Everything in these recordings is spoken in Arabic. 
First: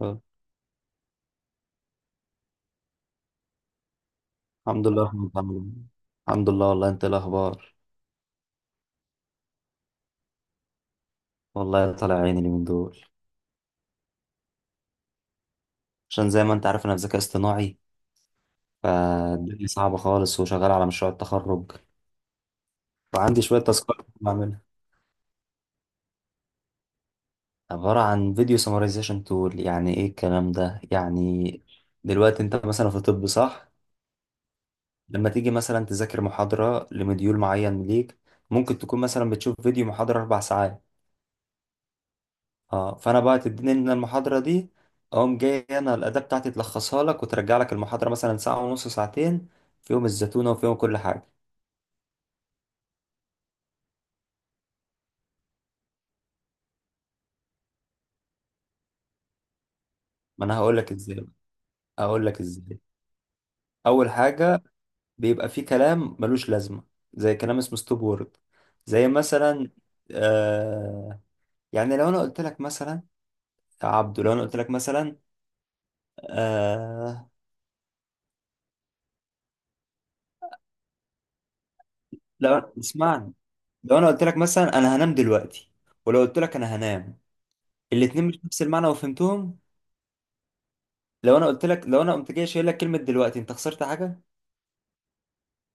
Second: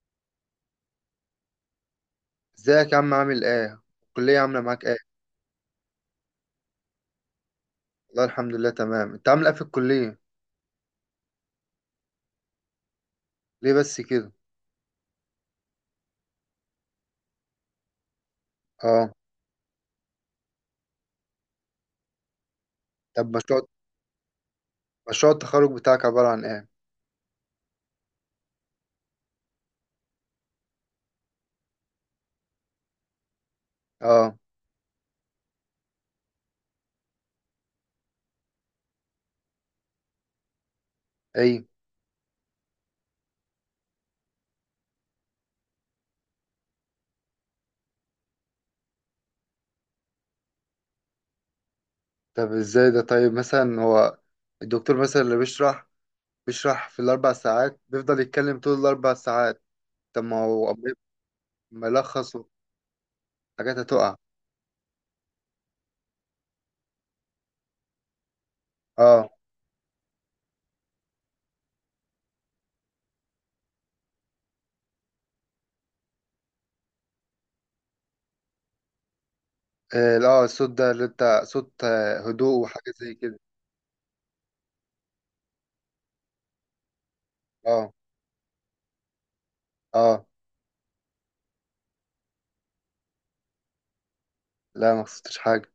آه. ازيك يا عم، عامل ايه؟ الكلية عاملة معاك الحمد ايه؟ لله الحمد لله. الحمد لله والله. انت إيه الاخبار؟ والله الحمد لله تمام، انت عامل ايه في الكلية؟ والله طالع عيني اليومين دول ليه بس كده؟ عشان زي ما انت عارف انا في ذكاء اصطناعي، اه. فالدنيا صعبة خالص وشغال على مشروع التخرج طب وعندي شوية مشروع تاسكات بعملها. مشروع التخرج بتاعك عبارة عن ايه؟ عبارة عن فيديو سمرايزيشن تول. يعني ايه الكلام ده؟ يعني دلوقتي انت مثلا في طب، صح؟ اه. لما تيجي مثلا تذاكر محاضرة لمديول معين ليك، ممكن تكون مثلا بتشوف فيديو محاضرة أربع ساعات. ايه. اه، فانا بقى تديني ان المحاضره دي، اقوم جاي انا الاداه بتاعتي تلخصها لك وترجع لك المحاضره مثلا ساعه ونص ساعتين، فيهم الزتونه وفيهم كل حاجه. طب ازاي ده؟ طيب مثلا هو الدكتور مثلا اللي بيشرح في 4 ساعات بيفضل يتكلم طول 4 ساعات؟ طب ما ما انا هو هقول لك ازاي بقى. هقول ملخص لك ازاي. وحاجات اول هتقع. حاجه، بيبقى في كلام ملوش لازمه زي كلام اسمه ستوب وورد. زي اه. مثلا، آه يعني لو انا قلت لك مثلا، يا عبدو، لو انا قلت لك مثلا، آه إيه، لا الصوت ده اللي انت صوت لو هدوء وحاجات زي اسمعني، كده. لو انا قلت لك مثلا انا هنام دلوقتي، ولو قلت لك انا هنام، اه. الاتنين مش نفس المعنى وفهمتهم. اه. لو انا قلت لك، لو انا قمت جاي شايل لك كلمه دلوقتي، انت خسرت حاجه؟ لا ما قصدتش حاجة.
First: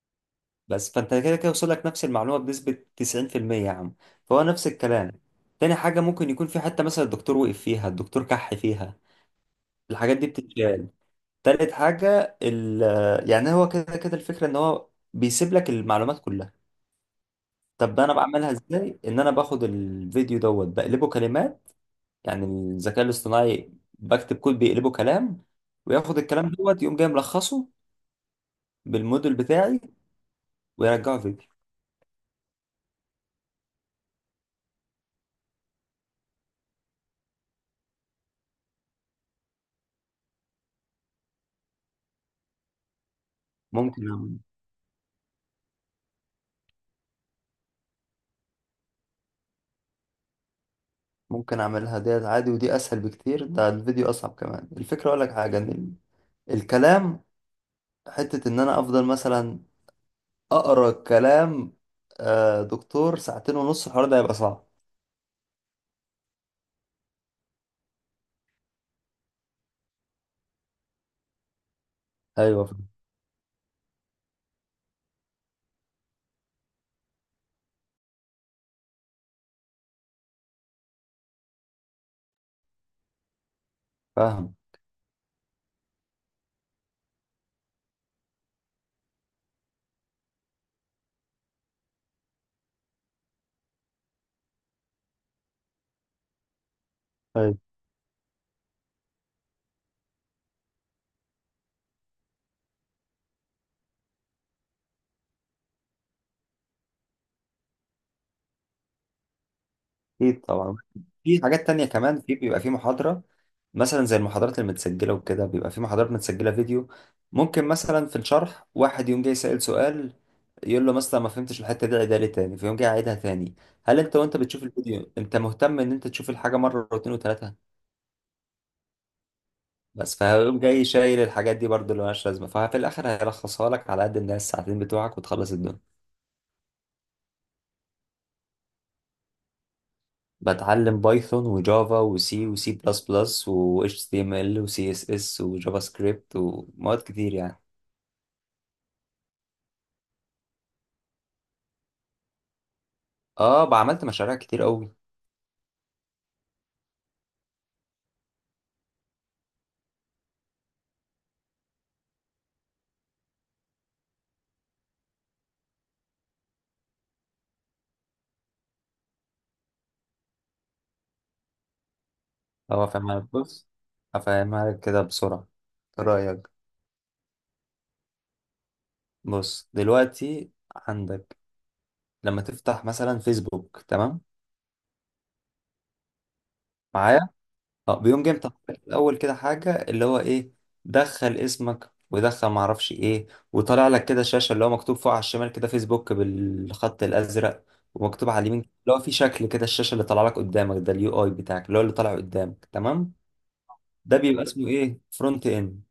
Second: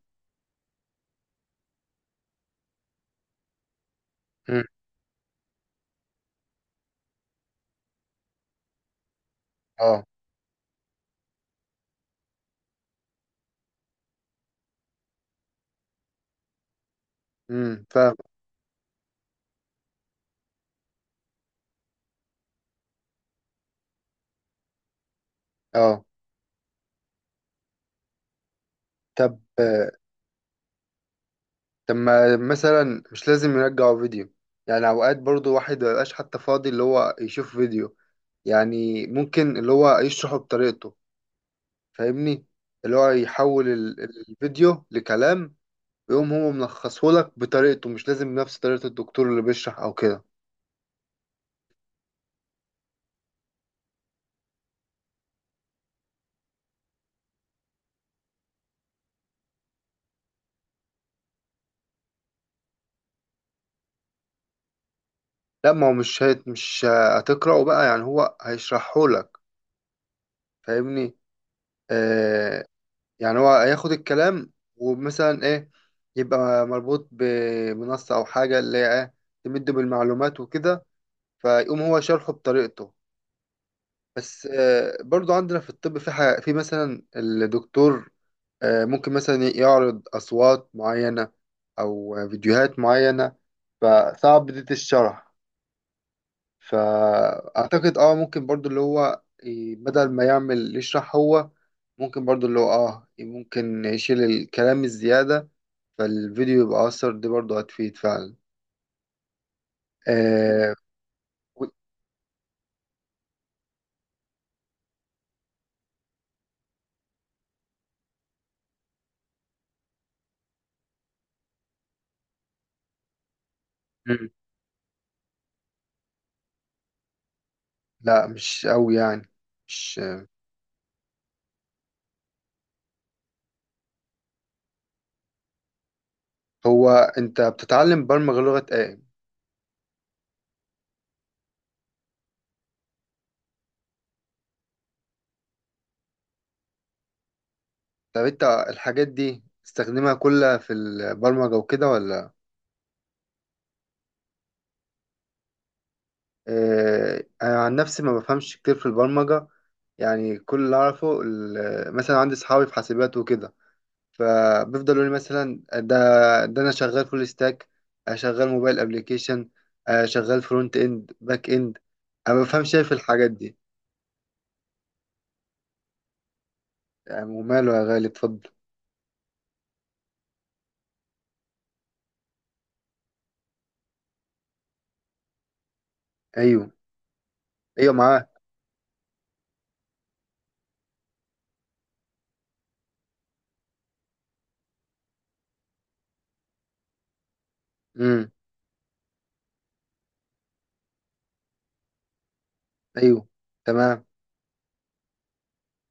بس فانت كده كده وصل لك نفس المعلومه بنسبه 90%. يا عم، فهو مم. نفس الكلام. تاني حاجه، ممكن يكون في حته مثلا الدكتور وقف فيها، الدكتور كح فيها، اه. الحاجات دي بتتشال. تالت حاجه ال، يعني هو كده كده الفكره ان هو بيسيب لك المعلومات كلها. طب انا فاهم. بعملها ازاي؟ ان انا باخد الفيديو دوت بقلبه كلمات، يعني الذكاء الاصطناعي، بكتب كود بيقلبه كلام، اه. وياخد الكلام دوت يقوم جاي ملخصه بالموديل طب بتاعي، ويرجعوا فيديو. طب ما مثلا مش لازم يرجعوا فيديو؟ يعني اوقات برضو واحد مبيبقاش حتى فاضي اللي هو يشوف فيديو. يعني ممكن اللي هو يشرحه بطريقته، فاهمني؟ اللي هو يحول ممكن أعمل-، الفيديو لكلام، ويقوم هو ملخصهولك بطريقته، مش لازم نفس طريقة الدكتور اللي بيشرح او كده. ممكن اعملها ديت عادي، ودي اسهل بكتير، ده الفيديو اصعب كمان. الفكره اقول لك حاجه ان ال-، الكلام، حته ان انا افضل مثلا اقرا كلام دكتور ساعتين ونص، الحوار ده هيبقى صعب. لا ما هو مش هتقرأه بقى، يعني هو هيشرحهولك، فاهمني؟ آه، ايوه. يعني هو هياخد الكلام ومثلا ايه، يبقى مربوط بمنصة او حاجة اللي هي ايه، تمده بالمعلومات وكده، فيقوم هو شرحه بطريقته. بس فاهم. برضو عندنا في الطب في حاجة، في مثلا الدكتور ممكن مثلا يعرض أصوات معينة أو فيديوهات معينة، فصعب دي الشرح. فاهم. فأعتقد اه ممكن برضو اللي هو بدل ما يعمل يشرح هو، ممكن برضو اللي هو اه ممكن يشيل الكلام الزيادة، فالفيديو يبقى أثر دي برضو هتفيد فعلا. مم. اكيد آه. طبعا. في و... حاجات تانية كمان، في بيبقى في محاضرة مثلا زي المحاضرات المتسجلة وكده، بيبقى في محاضرات متسجلة فيديو، ممكن مثلا في الشرح واحد يوم جاي سأل سؤال، يقول له مثلا ما فهمتش الحتة دي، عيدها لي تاني، فيقوم جاي عيدها تاني. هل انت مم. وانت بتشوف الفيديو انت مهتم ان انت تشوف الحاجة مرة واتنين وتلاتة؟ لا مش أوي يعني، مش. بس فهيقوم جاي شايل الحاجات دي برضه اللي مالهاش لازمة، ففي الآخر هيلخصها لك على قد الناس الساعتين بتوعك، وتخلص الدنيا. هو أنت بتتعلم برمجة لغة إيه؟ بتعلم بايثون وجافا وسي وسي بلس بلس و HTML و CSS وجافا سكريبت ومواد كتير يعني. طب أنت الحاجات دي تستخدمها كلها في البرمجة وكده ولا؟ اه بعملت مشاريع كتير قوي. آه، أنا عن نفسي ما بفهمش كتير في البرمجة. يعني كل اللي أعرفه مثلا عندي صحابي في حاسبات وكده، فبيفضلوا يقولوا لي مثلا ده، انا شغال فول ستاك، شغال موبايل ابلكيشن، شغال فرونت اند باك اند، انا ما بفهمش إيه اه، في فاهمها لك. الحاجات دي. بص، هفهمها لك كده بسرعة. إيه رأيك؟ يعني وماله يا غالي، اتفضل. بص دلوقتي، عندك لما تفتح مثلا فيسبوك، تمام؟ ايوه. معايا. ايوه اه، بيقوم معاه. جاي مطلع لك في الاول كده حاجه اللي هو ايه، دخل اسمك ودخل معرفش ايه، وطالع لك كده شاشه اللي هو مكتوب فوق على الشمال كده فيسبوك بالخط الازرق، ومكتوب امم. على اليمين اللي هو في شكل كده. الشاشه اللي طالع لك قدامك ده اليو اي بتاعك، اللي هو اللي طالع قدامك، تمام؟ ايوه. تمام. ده بيبقى اسمه ايه، فرونت اند.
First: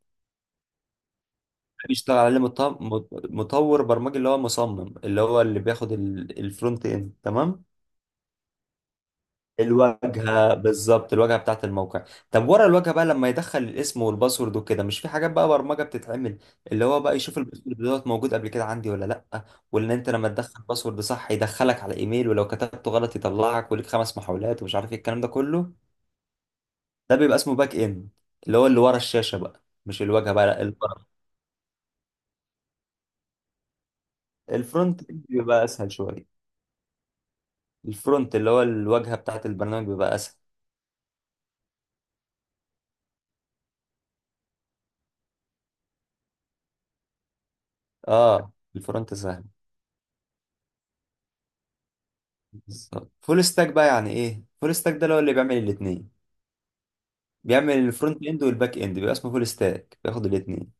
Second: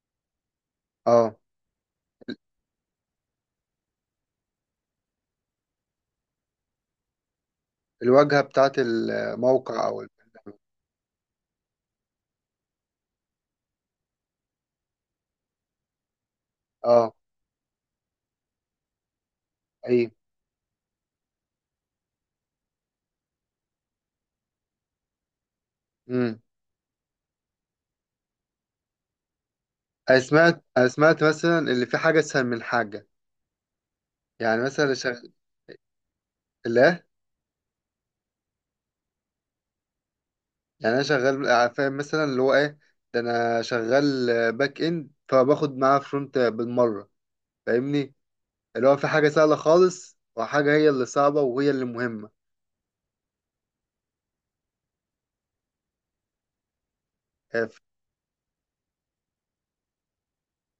اه. ده بيشتغل عليه مطور برمجي، اللي هو مصمم، اللي هو اللي بياخد الفرونت اند، تمام. الواجهه بتاعت الموقع او الواجهه البرنامج. بالظبط، الواجهه بتاعت الموقع. طب ورا الواجهه بقى، لما يدخل الاسم والباسورد وكده، مش في حاجات بقى برمجه بتتعمل؟ اللي هو اه. بقى يشوف الباسورد دوت موجود قبل كده عندي ولا لا، وان انت ايوه. لما تدخل باسورد صح يدخلك على ايميل، ولو كتبته غلط يطلعك وليك خمس محاولات، ومش عارف ايه الكلام ده كله. امم. ده بيبقى اسمه باك اند، اللي هو اللي ورا الشاشه بقى، مش انا الواجهه بقى، لا سمعت، اللي ورا. مثلا اللي في حاجه اسهل من حاجه. يعني مثلا اللي الفرونت إند بيبقى اسهل شويه. شغال، الفرونت اللي هو الواجهه بتاعت البرنامج بيبقى اسهل. يعني انا شغال فاهم مثلا اللي هو ايه، ده انا شغال باك اند فباخد معاه فرونت بالمره، فاهمني؟ اه، اللي هو في الفرونت حاجه سهل. سهله خالص وحاجه هي اللي صعبه وهي اللي مهمه. بالظبط. فول ستاك بقى يعني ايه؟ فول ستاك ده اللي هو اللي بيعمل الاثنين، آه، بيعمل ف- الفرونت اند والباك اند، بيبقى اسمه فول ستاك، بياخد الاثنين.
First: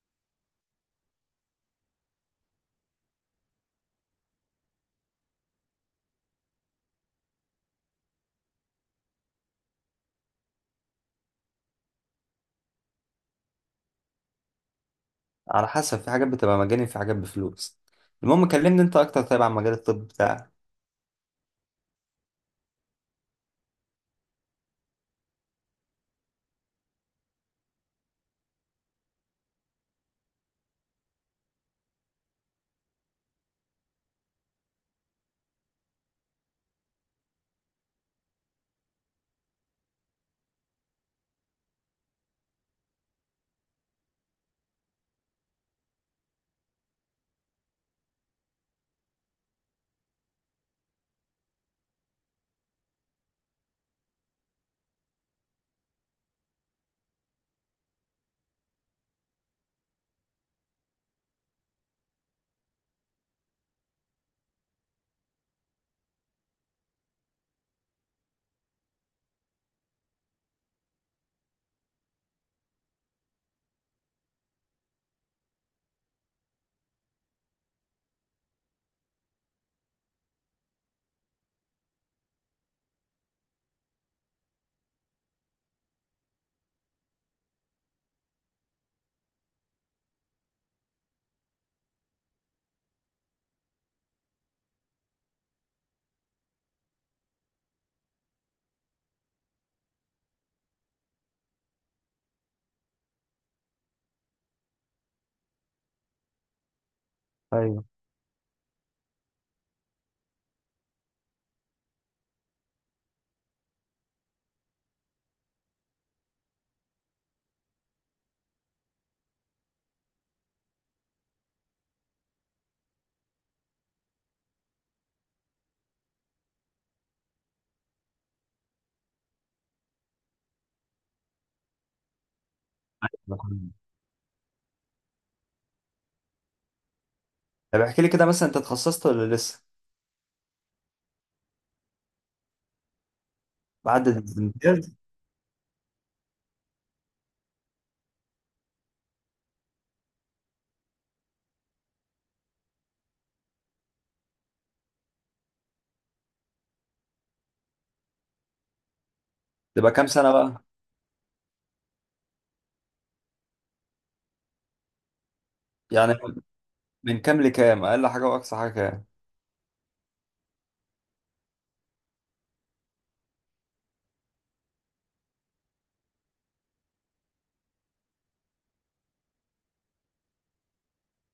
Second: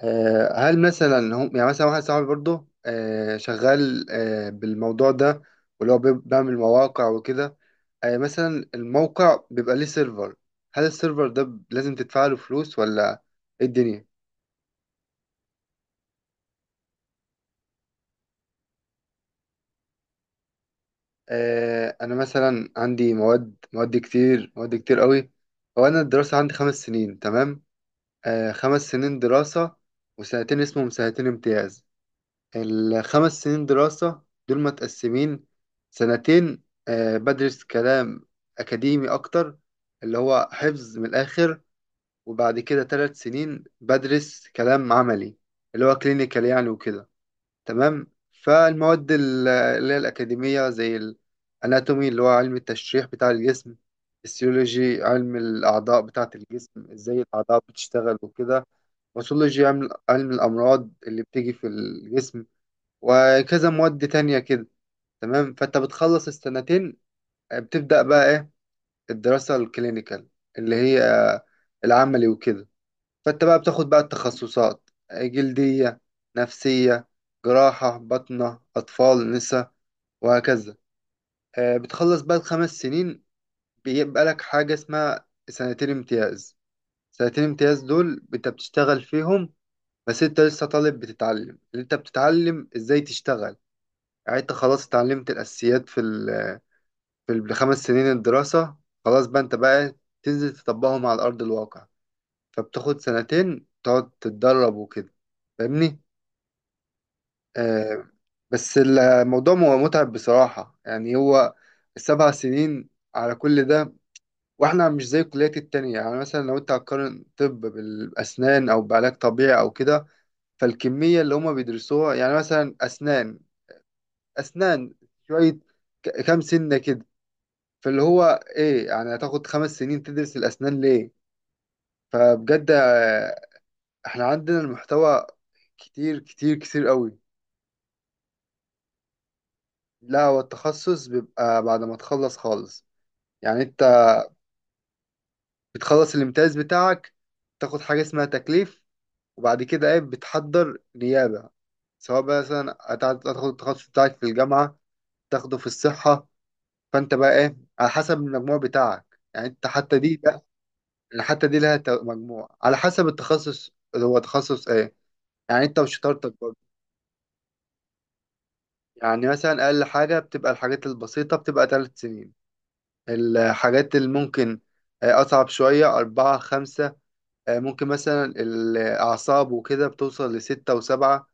هل مثلا هم، يعني مثلا واحد صاحبي برضه شغال بالموضوع ده، واللي هو بيعمل مواقع وكده، مثلا الموقع بيبقى ليه سيرفر، هل السيرفر ده لازم تدفع له فلوس ولا، ايه الدنيا؟ على حسب، في حاجات بتبقى مجاني، في حاجات بفلوس. المهم كلمني انت اكتر، طيب، عن مجال الطب بتاعك. انا مثلا عندي مواد، مواد كتير قوي. هو انا الدراسه عندي 5 سنين، تمام؟ 5 سنين دراسه، وسنتين اسمهم سنتين امتياز. الـ5 سنين دراسه دول متقسمين، سنتين بدرس كلام اكاديمي اكتر، اللي هو حفظ من الاخر، وبعد كده 3 سنين بدرس كلام عملي، اللي هو كلينيكال يعني وكده، تمام؟ فالمواد اللي هي الأكاديمية زي الأناتومي، اللي هو علم التشريح بتاع الجسم، السيولوجي علم الأعضاء بتاعة الجسم إزاي الأعضاء بتشتغل وكده، باثولوجي علم الأمراض اللي بتيجي في الجسم، وكذا مواد تانية كده، تمام. فأنت بتخلص الـسنتين، بتبدأ بقى إيه، الدراسة الكلينيكال، اللي هي العملي وكده. فانت بقى بتاخد بقى التخصصات: جلدية، نفسية، جراحة، بطنة، أطفال، نساء، وهكذا. بتخلص بقى الـ5 سنين، بيبقى لك حاجة اسمها سنتين امتياز. سنتين امتياز دول انت بتشتغل فيهم، بس انت لسه طالب بتتعلم اللي انت بتتعلم ازاي تشتغل. يعني انت خلاص اتعلمت الأساسيات في في الـ5 سنين الدراسة، خلاص بقى انت بقى تنزل تطبقهم على أرض الواقع. فبتاخد سنتين تقعد تتدرب وكده، فاهمني؟ ايوه. آه. بس الموضوع متعب بصراحة، يعني هو الـ7 سنين على كل ده، واحنا مش زي الكليات التانية. يعني مثلا لو انت هتقارن طب بالأسنان أو بعلاج طبيعي أو كده، فالكمية اللي هما بيدرسوها، يعني مثلا أسنان، أسنان شوية، كام سنة كده، فاللي هو ايه، يعني هتاخد 5 سنين تدرس الأسنان ليه؟ فبجد احنا عندنا المحتوى كتير كتير كتير قوي. طب احكي لي كده، مثلا انت اتخصصت ولا لسه؟ لا هو التخصص بيبقى بعد ما تخلص خالص. يعني انت بعد الامتياز بتخلص الامتياز بتاعك، تاخد حاجة اسمها تكليف، وبعد كده ايه بتحضر نيابة، سواء بقى مثلا هتاخد التخصص بتاعك في الجامعة، تاخده في الصحة. فانت بقى ايه على حسب المجموع بتاعك، يعني انت تبقى حتى كام دي سنة بقى، بقى؟ يعني حتى دي لها مجموع على حسب التخصص اللي هو تخصص ايه، يعني انت يعني وشطارتك برضه. من كام لكام، اقل حاجة واقصى حاجة كام؟ يعني مثلا اقل حاجة بتبقى الحاجات البسيطة بتبقى 3 سنين، الحاجات اللي ممكن أصعب شوية 4 5، ممكن مثلا الأعصاب وكده بتوصل لـ6 و7.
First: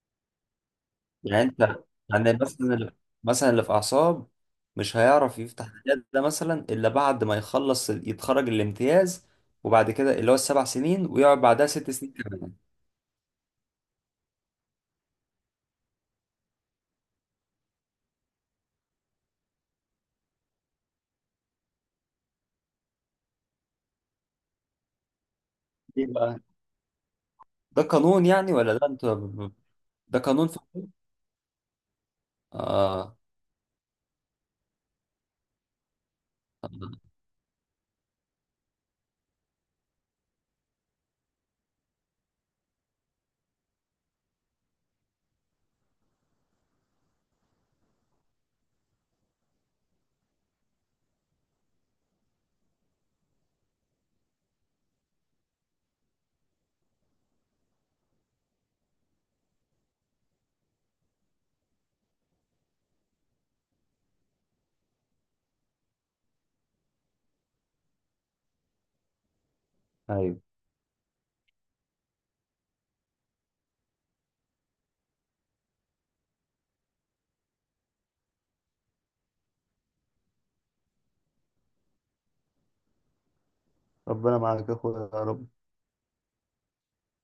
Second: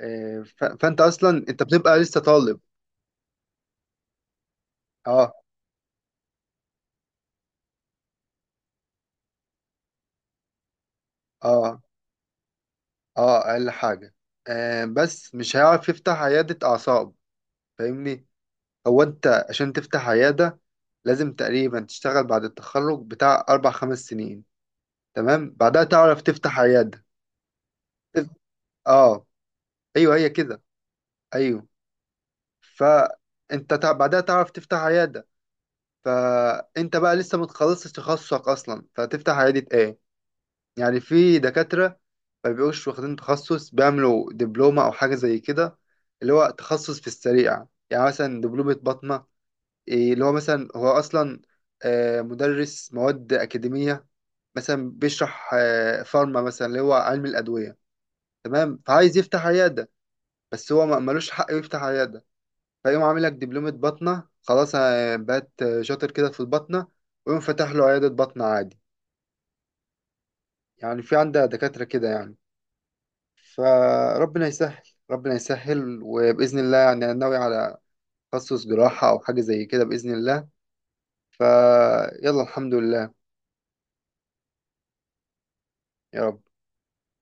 فأنت أصلا يعني انت، أنت بتبقى لسه يعني طالب. مثلا اللي-، مثلا اللي في اعصاب مش أه. هيعرف يفتح عيادة ده مثلا الا بعد ما يخلص يتخرج الامتياز، وبعد كده اللي هو السبع سنين، ويقعد بعدها أه. ست سنين كمان؟ أه أقل حاجة، بس مش هيعرف يفتح عيادة أعصاب، فاهمني؟ هو أنت عشان تفتح عيادة لازم تقريبا تشتغل بعد التخرج بتاع 4 5 سنين، تمام، بعدها ليه تعرف بقى؟ تفتح عيادة. ده قانون يعني ولا ده انت؟ أه. أيوه ده هي قانون في كده. الطب؟ أيوه. اه. فانت بعدها تعرف تفتح عياده، فانت بقى لسه ما تخلصتش تخصصك اصلا، فتفتح عياده ايه؟ يعني في دكاتره ما بيبقوش واخدين تخصص، بيعملوا دبلومه او حاجه زي كده، اللي هو تخصص في السريع. يعني مثلا دبلومه باطنه، إيه اللي هو مثلا هو اصلا مدرس مواد اكاديميه، مثلا بيشرح فارما مثلا اللي هو علم الادويه، تمام، فعايز يفتح عياده، بس هو ملوش حق يفتح عياده، فيقوم عامل لك دبلومة بطنة، خلاص بقت شاطر كده في البطنة، ويقوم فاتح له عيادة بطنة عادي. ايوه. يعني في عندها دكاترة كده يعني، فربنا يسهل. ربنا يسهل، وبإذن الله يعني أنا ناوي على تخصص جراحة أو حاجة زي كده بإذن الله. فيلا الحمد لله. ربنا معاك يا اخويا، يا رب. يا رب.